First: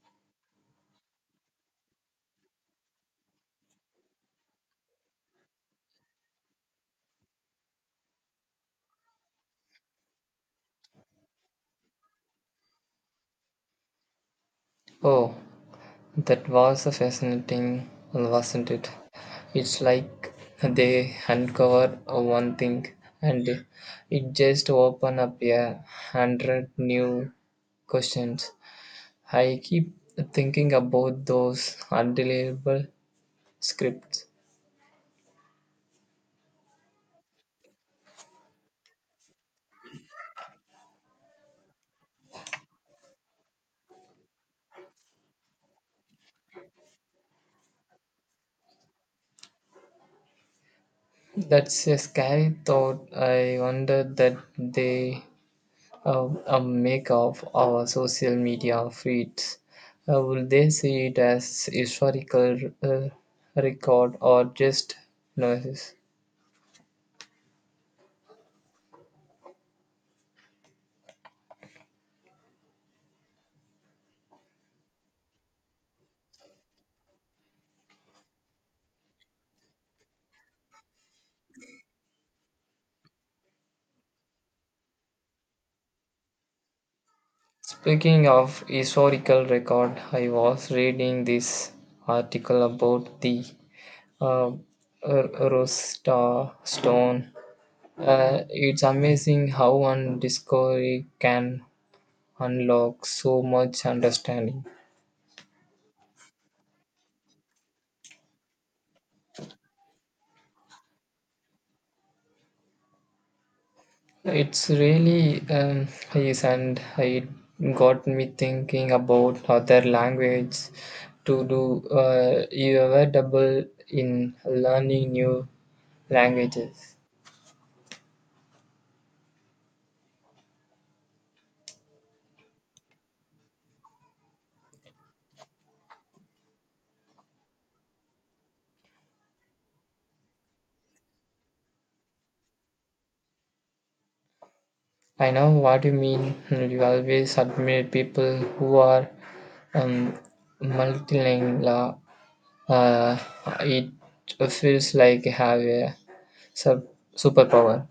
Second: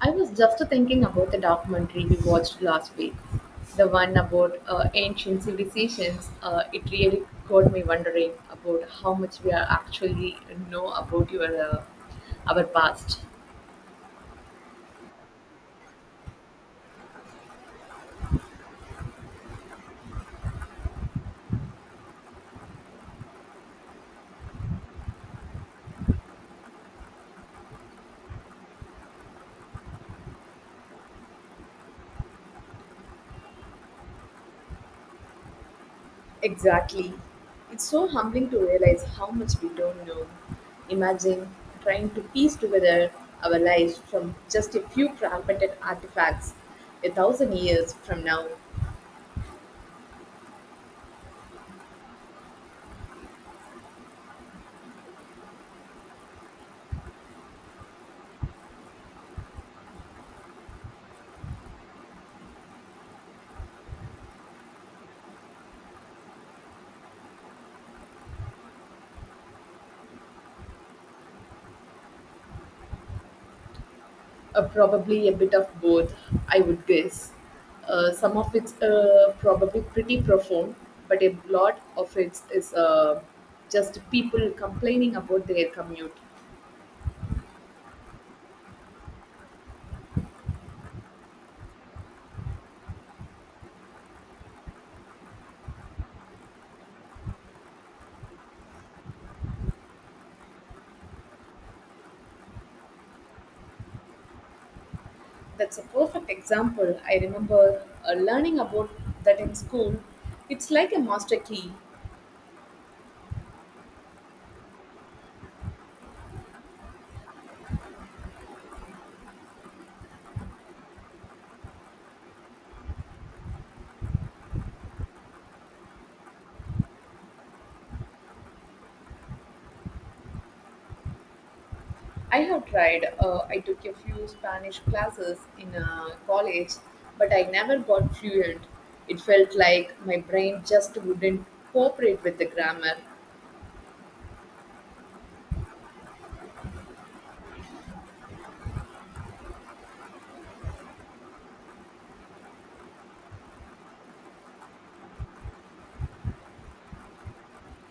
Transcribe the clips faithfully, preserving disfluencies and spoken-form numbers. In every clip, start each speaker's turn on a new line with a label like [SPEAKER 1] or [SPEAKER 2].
[SPEAKER 1] I was just thinking about the documentary we watched last week, the one about uh, ancient civilizations. Uh, it really got me wondering about how much we are actually know about your uh, our past.
[SPEAKER 2] Oh, that was fascinating, wasn't it? It's like they uncover one thing and it just opened up a hundred new questions. I keep thinking about those undeliverable scripts.
[SPEAKER 1] Exactly. It's so humbling to realize how much we don't know. Imagine trying to piece together our lives from just a few fragmented artifacts a thousand years from now.
[SPEAKER 2] That's a scary thought. I wonder that they uh, uh, make of our social media feeds? Uh, will they see it as historical uh, record or just noises?
[SPEAKER 1] Uh, probably a bit of both, I would guess. Uh, some of it's uh, probably pretty profound, but a lot of it is uh, just people complaining about their commute.
[SPEAKER 2] Speaking of historical record, I was reading this article about the uh, R- Rosta stone. Uh, it's amazing how one discovery can unlock so much understanding.
[SPEAKER 1] That's a perfect example. I remember uh, learning about that in school. It's like a master key.
[SPEAKER 2] It's really um, is, and it got me thinking about other language to do. Uh, you ever double in learning new languages?
[SPEAKER 1] I have tried. Uh, I took a few Spanish classes in uh, college, but I never got fluent. It felt like my brain just wouldn't cooperate with the grammar.
[SPEAKER 2] I know what you mean. You always admire people who are um, multilingual. Uh, it feels like have a sub- superpower.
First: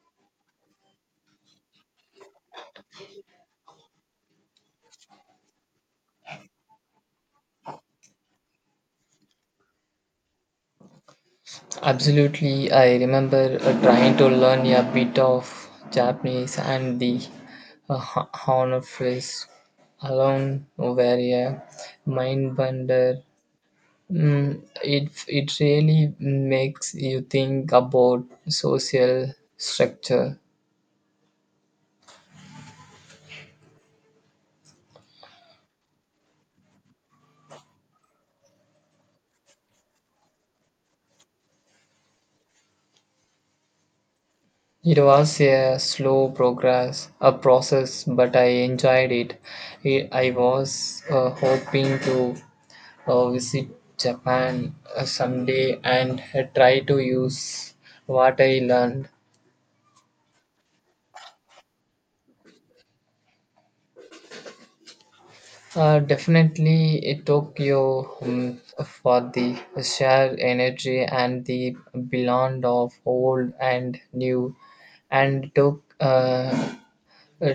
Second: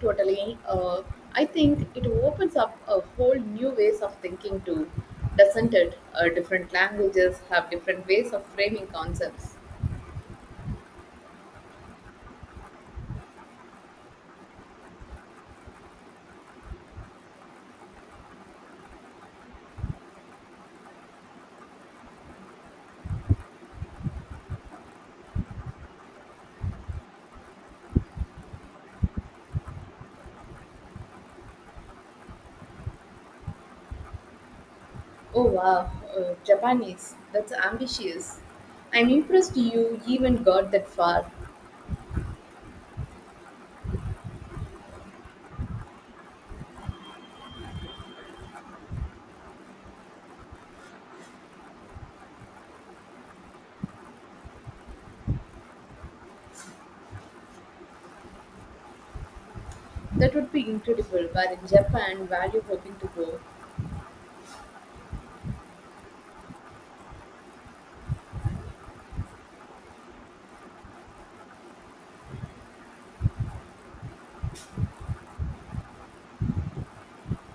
[SPEAKER 1] Totally. Uh, I think it opens up a whole new ways of thinking too, doesn't it? Uh, different languages have different ways of framing concepts.
[SPEAKER 2] Absolutely, I remember uh, trying to learn a bit of Japanese and the uh, ho- honor phrase alone were a mind bender. Mm, it it really makes you think about social structure.
[SPEAKER 1] Oh wow, uh, Japanese. That's ambitious. I'm impressed you even got that far.
[SPEAKER 2] It was a slow progress, a process, but I enjoyed it. I I was uh, hoping to uh, visit Japan uh, someday and uh, try to use what I learned.
[SPEAKER 1] That would be incredible. Where in Japan, where you hoping to go?
[SPEAKER 2] Uh, definitely uh, Tokyo um, for the sheer energy and the blend of old and new, and to, uh, uh,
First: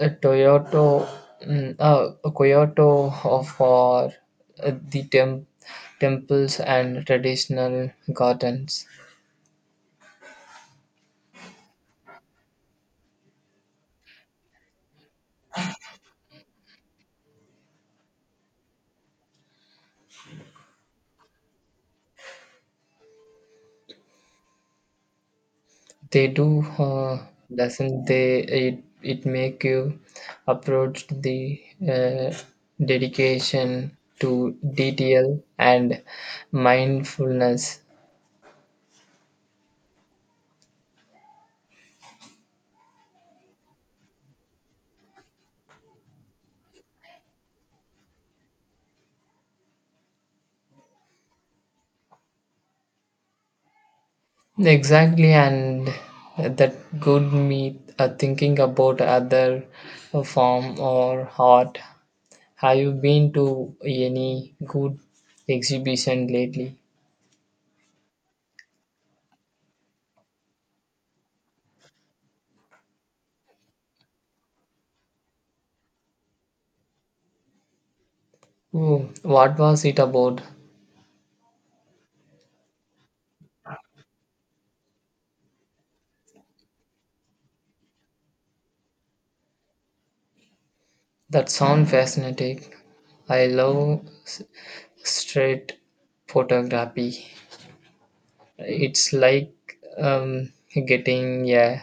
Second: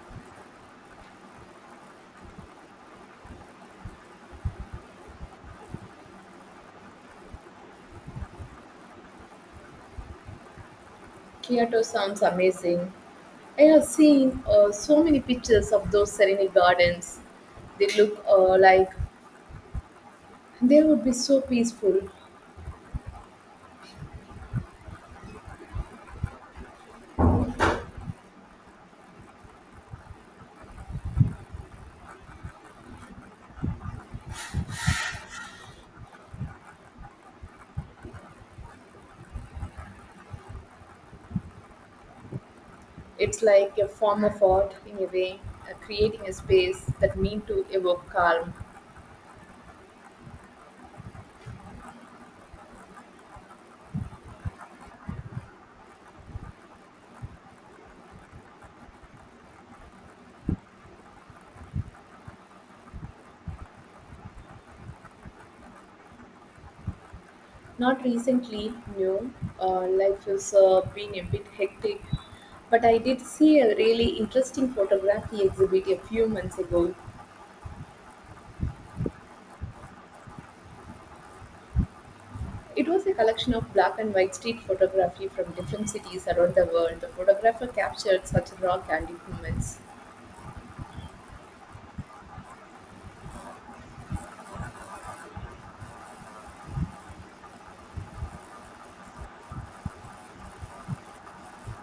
[SPEAKER 2] uh, Toyota, um, uh, Kyoto for uh, the tem- temples and traditional gardens.
[SPEAKER 1] Kyoto sounds amazing. I have seen uh, so many pictures of those serene gardens. They look uh, like they would be so peaceful.
[SPEAKER 2] They do, uh, doesn't they? It it make you approach the uh, dedication to detail and mindfulness.
[SPEAKER 1] It's like a form of art in a way, uh, creating a space that mean to evoke calm.
[SPEAKER 2] Exactly, and that could me uh, thinking about other uh, form or art. Have you been to any good exhibition lately?
[SPEAKER 1] Not recently, no. Uh, life has uh, been a bit hectic, but I did see a really interesting photography exhibit a few months ago.
[SPEAKER 2] Oh, what was it about?
[SPEAKER 1] It was a collection of black and white street photography from different cities around the world. The photographer captured such raw, candid moments.
[SPEAKER 2] That sound fascinating. I love Straight photography. It's like um, getting a,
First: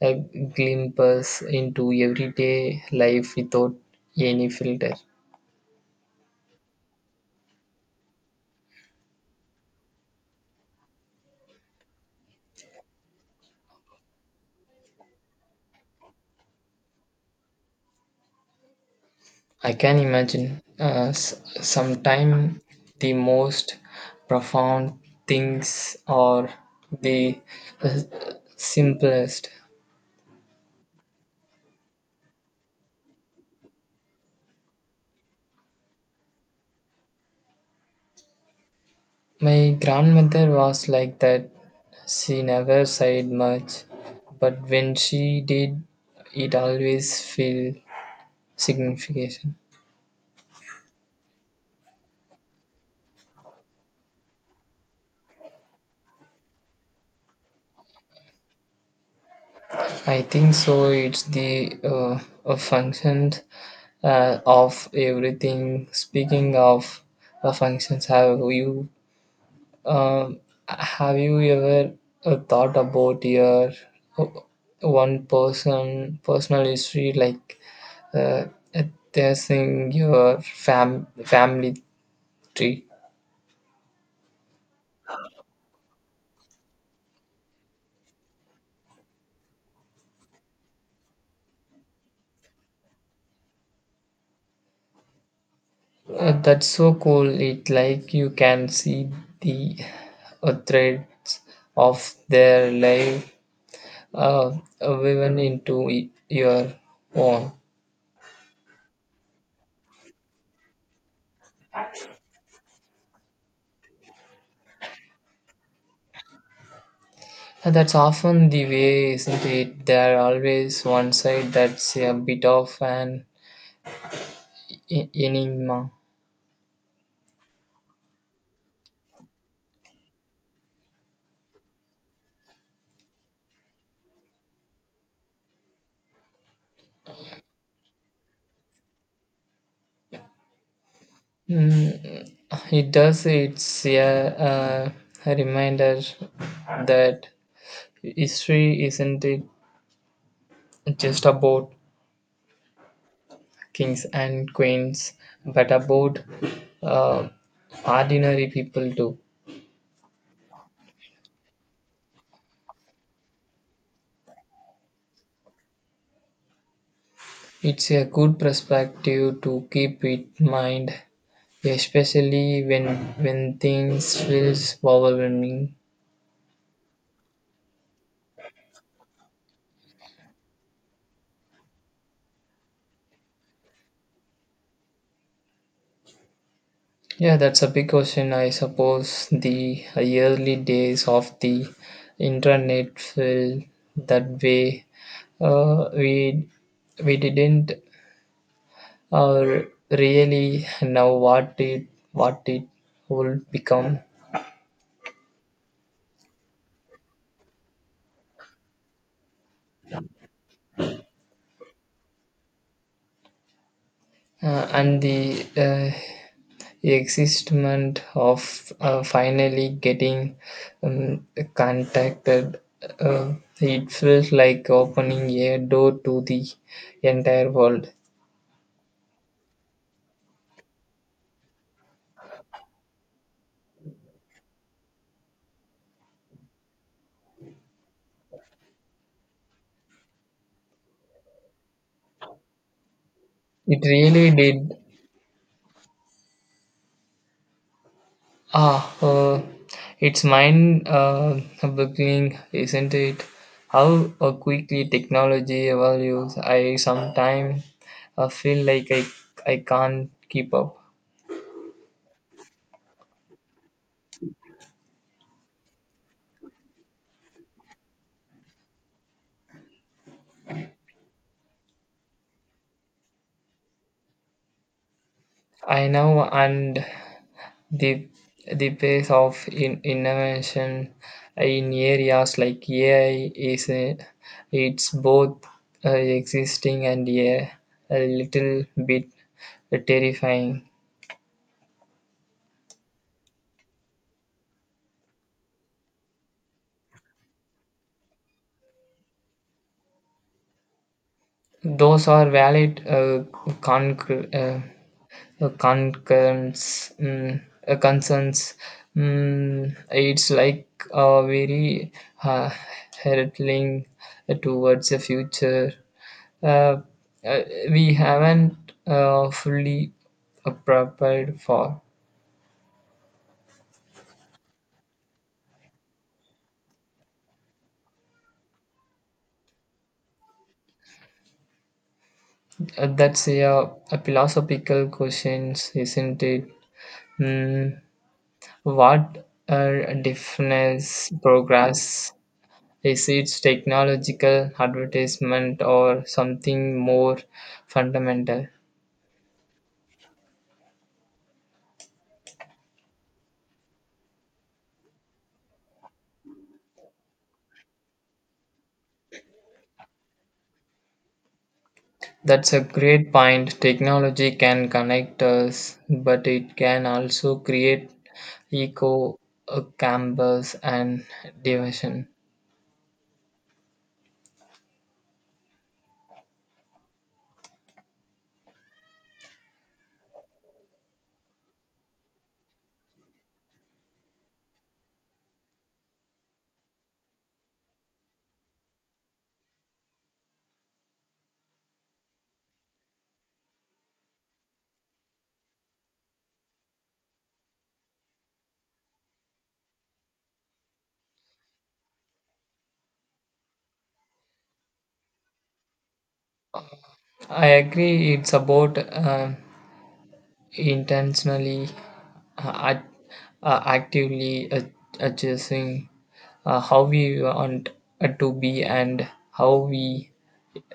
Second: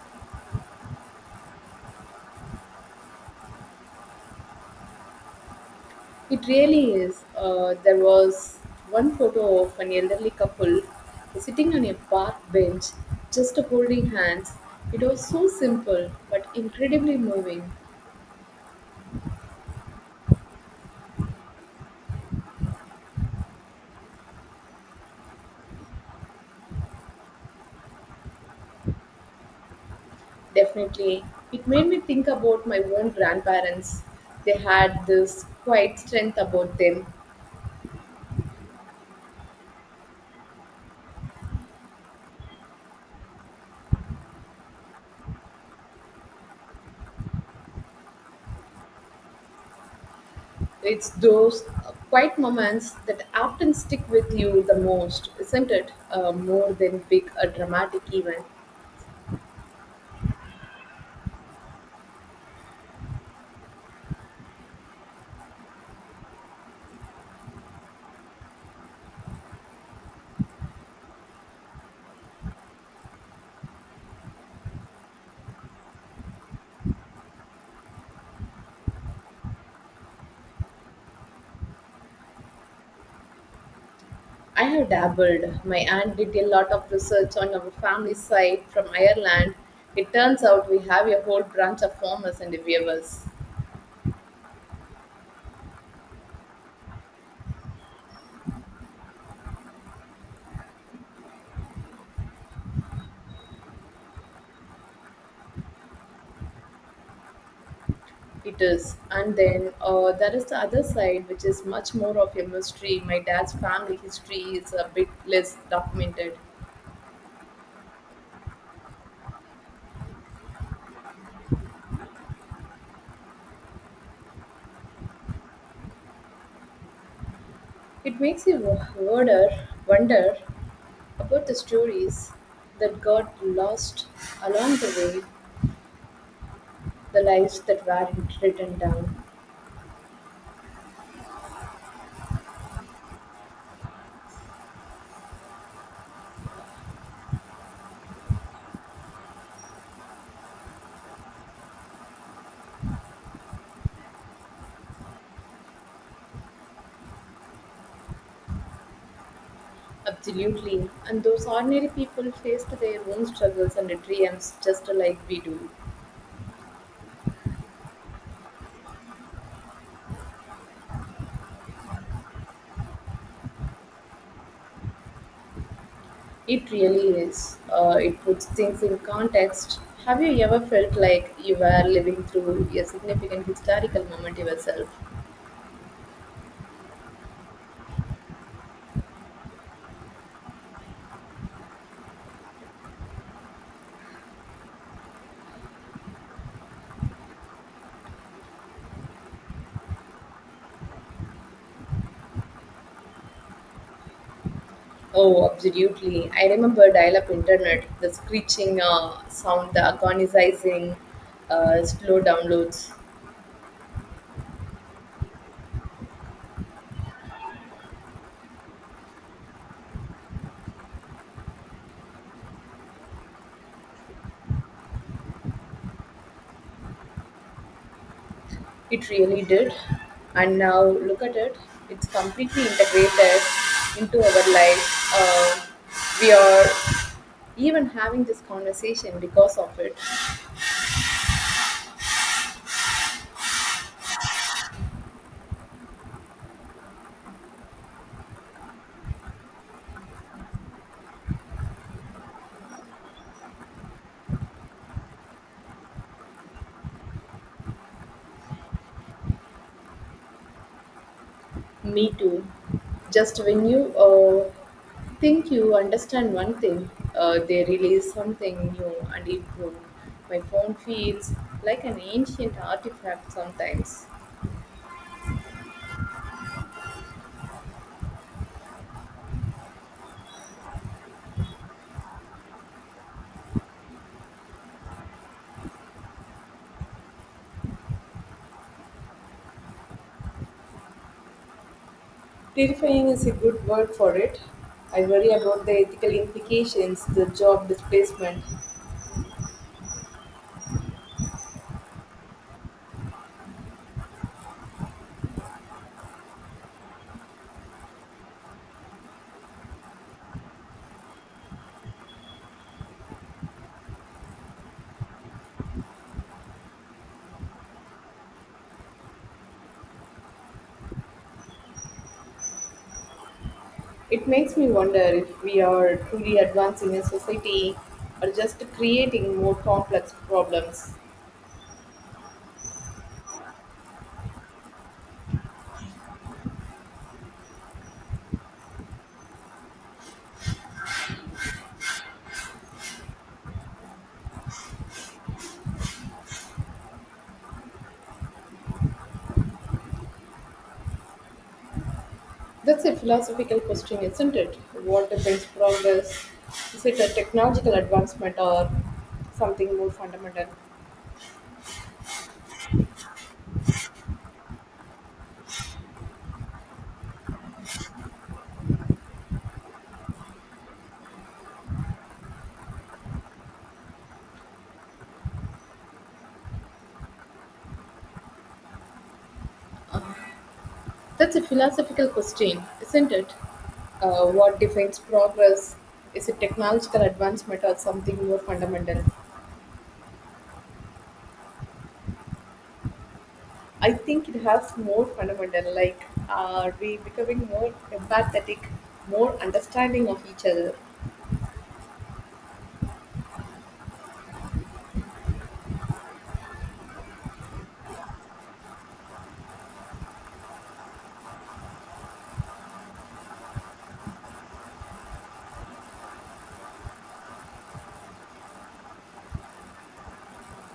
[SPEAKER 2] a glimpse into everyday life without any filter.
[SPEAKER 1] It really is. Uh, there was one photo of an elderly couple sitting on a park bench, just holding hands. It was so simple but incredibly moving.
[SPEAKER 2] I can imagine uh, s- sometime the most profound things are the uh, simplest.
[SPEAKER 1] Definitely, it made me think about my own grandparents. They had this quiet strength about them.
[SPEAKER 2] My grandmother was like that. She never said much, but when she did, it always felt significant.
[SPEAKER 1] It's those uh, quiet moments that often stick with you the most, isn't it? Uh, more than big, a dramatic event.
[SPEAKER 2] I think so. It's the uh, a function uh, of everything. Speaking of uh, functions, have you um, have you ever uh, thought about your uh, one person personal history like? uh, there's your fam- family tree.
[SPEAKER 1] I have dabbled. My aunt did a lot of research on our family side from Ireland. It turns out we have a whole branch of farmers and weavers.
[SPEAKER 2] Uh, that's so cool. It like you can see the uh, threads of their life uh, woven into y- your own.
[SPEAKER 1] It is. And then uh, there is the other side, which is much more of a mystery. My dad's family history is a bit less documented.
[SPEAKER 2] And that's often the way, isn't it? There are always one side that's a bit of an e- enigma.
[SPEAKER 1] It makes you wonder, wonder about the stories that got lost along the way, the lives that weren't written down.
[SPEAKER 2] Mm, it does. It's a, uh, a reminder that history isn't it just about kings and queens, but about uh, ordinary people too.
[SPEAKER 1] Absolutely. And those ordinary people faced their own struggles and dreams just like we do.
[SPEAKER 2] It's a good perspective to keep in mind, especially when when things feels overwhelming.
[SPEAKER 1] It really is. Uh, it puts things in context. Have you ever felt like you were living through a significant historical moment yourself?
[SPEAKER 2] Yeah, that's a big question. I suppose the early days of the internet felt that way. Uh, we we didn't or really now, what it what it will become
[SPEAKER 1] Oh, absolutely. I remember dial up internet, the screeching uh, sound, the agonizing uh, slow downloads.
[SPEAKER 2] uh, and the uh, existment of uh, finally getting um, contacted, uh, it feels like opening a door to the entire world.
[SPEAKER 1] It really did. And now look at it. It's completely integrated into our life. Uh, we are even having this conversation because of it.
[SPEAKER 2] It really did. Ah, uh, it's mind uh, boggling, isn't it? How uh, quickly technology evolves. I sometimes uh, feel like I, I can't keep up.
[SPEAKER 1] Me too. Just when you uh, think you understand one thing, uh, they release something new and improved. My phone feels like an ancient artifact sometimes.
[SPEAKER 2] I know, and the the pace of in, innovation in areas like A I is uh, it's both uh, existing and yeah, a little bit terrifying.
[SPEAKER 1] Terrifying is a good word for it. I worry about the ethical implications, the job displacement.
[SPEAKER 2] Those are valid uh, conc- uh, uh, concerns. mm, uh, concerns. Mm, it's like a very uh, hurtling towards the future. Uh, uh, we haven't uh, fully uh, prepared for.
[SPEAKER 1] It makes me wonder if we are truly advancing in society or just creating more complex problems.
[SPEAKER 2] Uh, that's a, a philosophical question, isn't it? Mm, what uh, defines progress? Is it technological advertisement or something more fundamental?
[SPEAKER 1] That's a philosophical question, isn't it? What defines progress? Is it a technological advancement or something more fundamental?
[SPEAKER 2] That's a great point. Technology can connect us, but it can also create echo uh, campus and division.
[SPEAKER 1] That's a philosophical question, isn't it? Uh, what defines progress? Is it technological advancement or something more fundamental? I think it has more fundamental, like are we becoming more empathetic, more understanding of each other?
[SPEAKER 2] I agree. It's about uh, intentionally, uh, act- uh, actively ad- adjusting uh, how we want uh, to be and how we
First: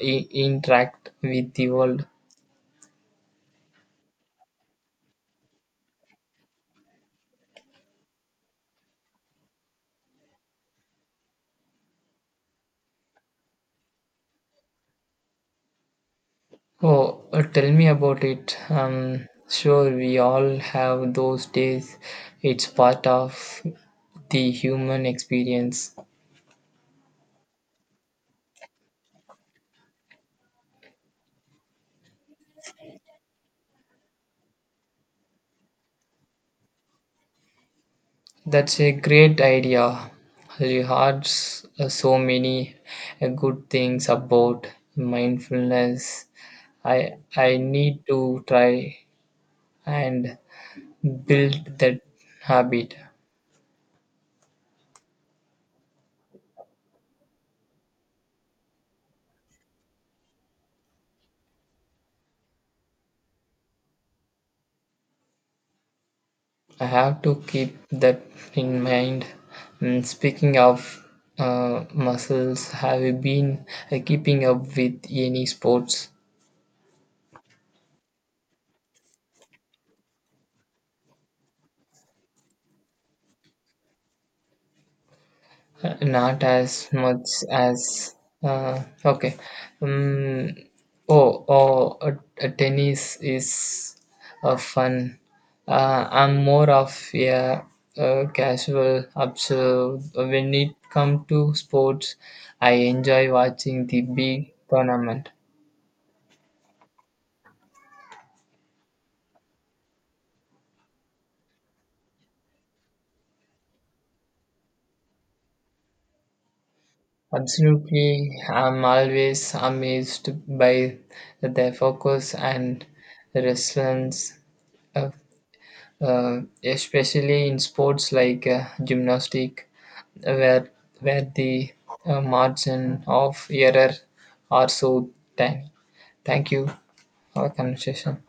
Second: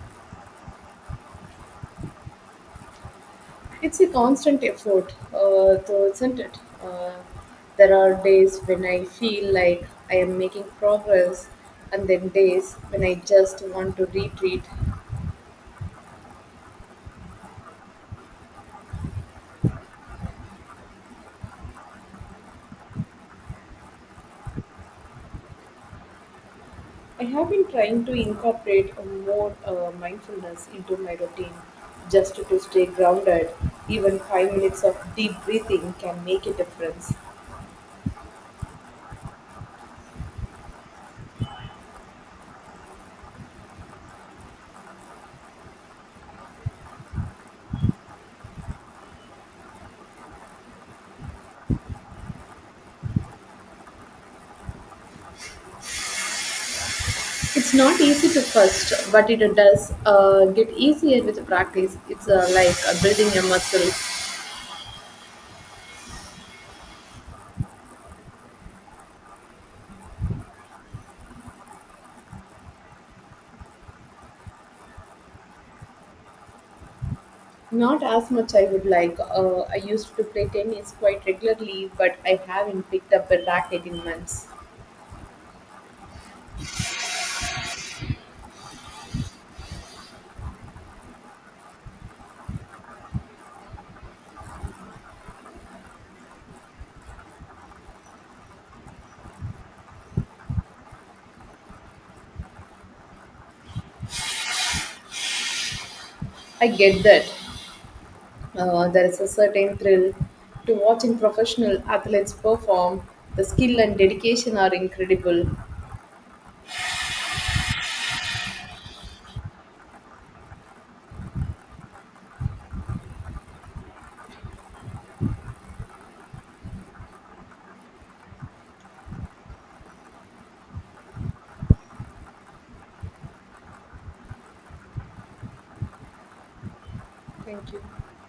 [SPEAKER 2] i- interact with the world.
[SPEAKER 1] It's a constant effort, uh, though, isn't it? Uh, there are days when I feel like I am making progress, and then days when I just want to retreat.
[SPEAKER 2] Oh, uh, tell me about it. Um, sure, we all have those days. It's part of the human experience.
[SPEAKER 1] I have been trying to incorporate a more uh, mindfulness into my routine just to stay grounded. Even five minutes of deep breathing can make a difference.
[SPEAKER 2] That's a great idea. Rehards so many uh, good things about mindfulness. I I need to try and build that habit.
[SPEAKER 1] It's not easy to first, but it does uh, get easier with practice. It's uh, like uh, building a muscle.
[SPEAKER 2] I have to keep that in mind. And speaking of uh, muscles, have you been uh, keeping up with any sports?
[SPEAKER 1] Not as much I would like. Uh, I used to play tennis quite regularly, but I haven't picked up a racket in months.
[SPEAKER 2] Uh, not as much as uh, okay. Um, oh, oh, uh, uh, Tennis is uh, fun. Uh, I'm more of a, uh casual observer. When it comes to sports, I enjoy watching the big tournament.
[SPEAKER 1] I get that. Uh, there is a certain thrill to watching professional athletes perform. The skill and dedication are incredible.
[SPEAKER 2] Absolutely, I'm always amazed by their focus and resilience, uh, uh, especially in sports like uh, gymnastics, where where the uh, margin of error are so tiny. Thank you for our
[SPEAKER 1] Thank you.
[SPEAKER 2] conversation.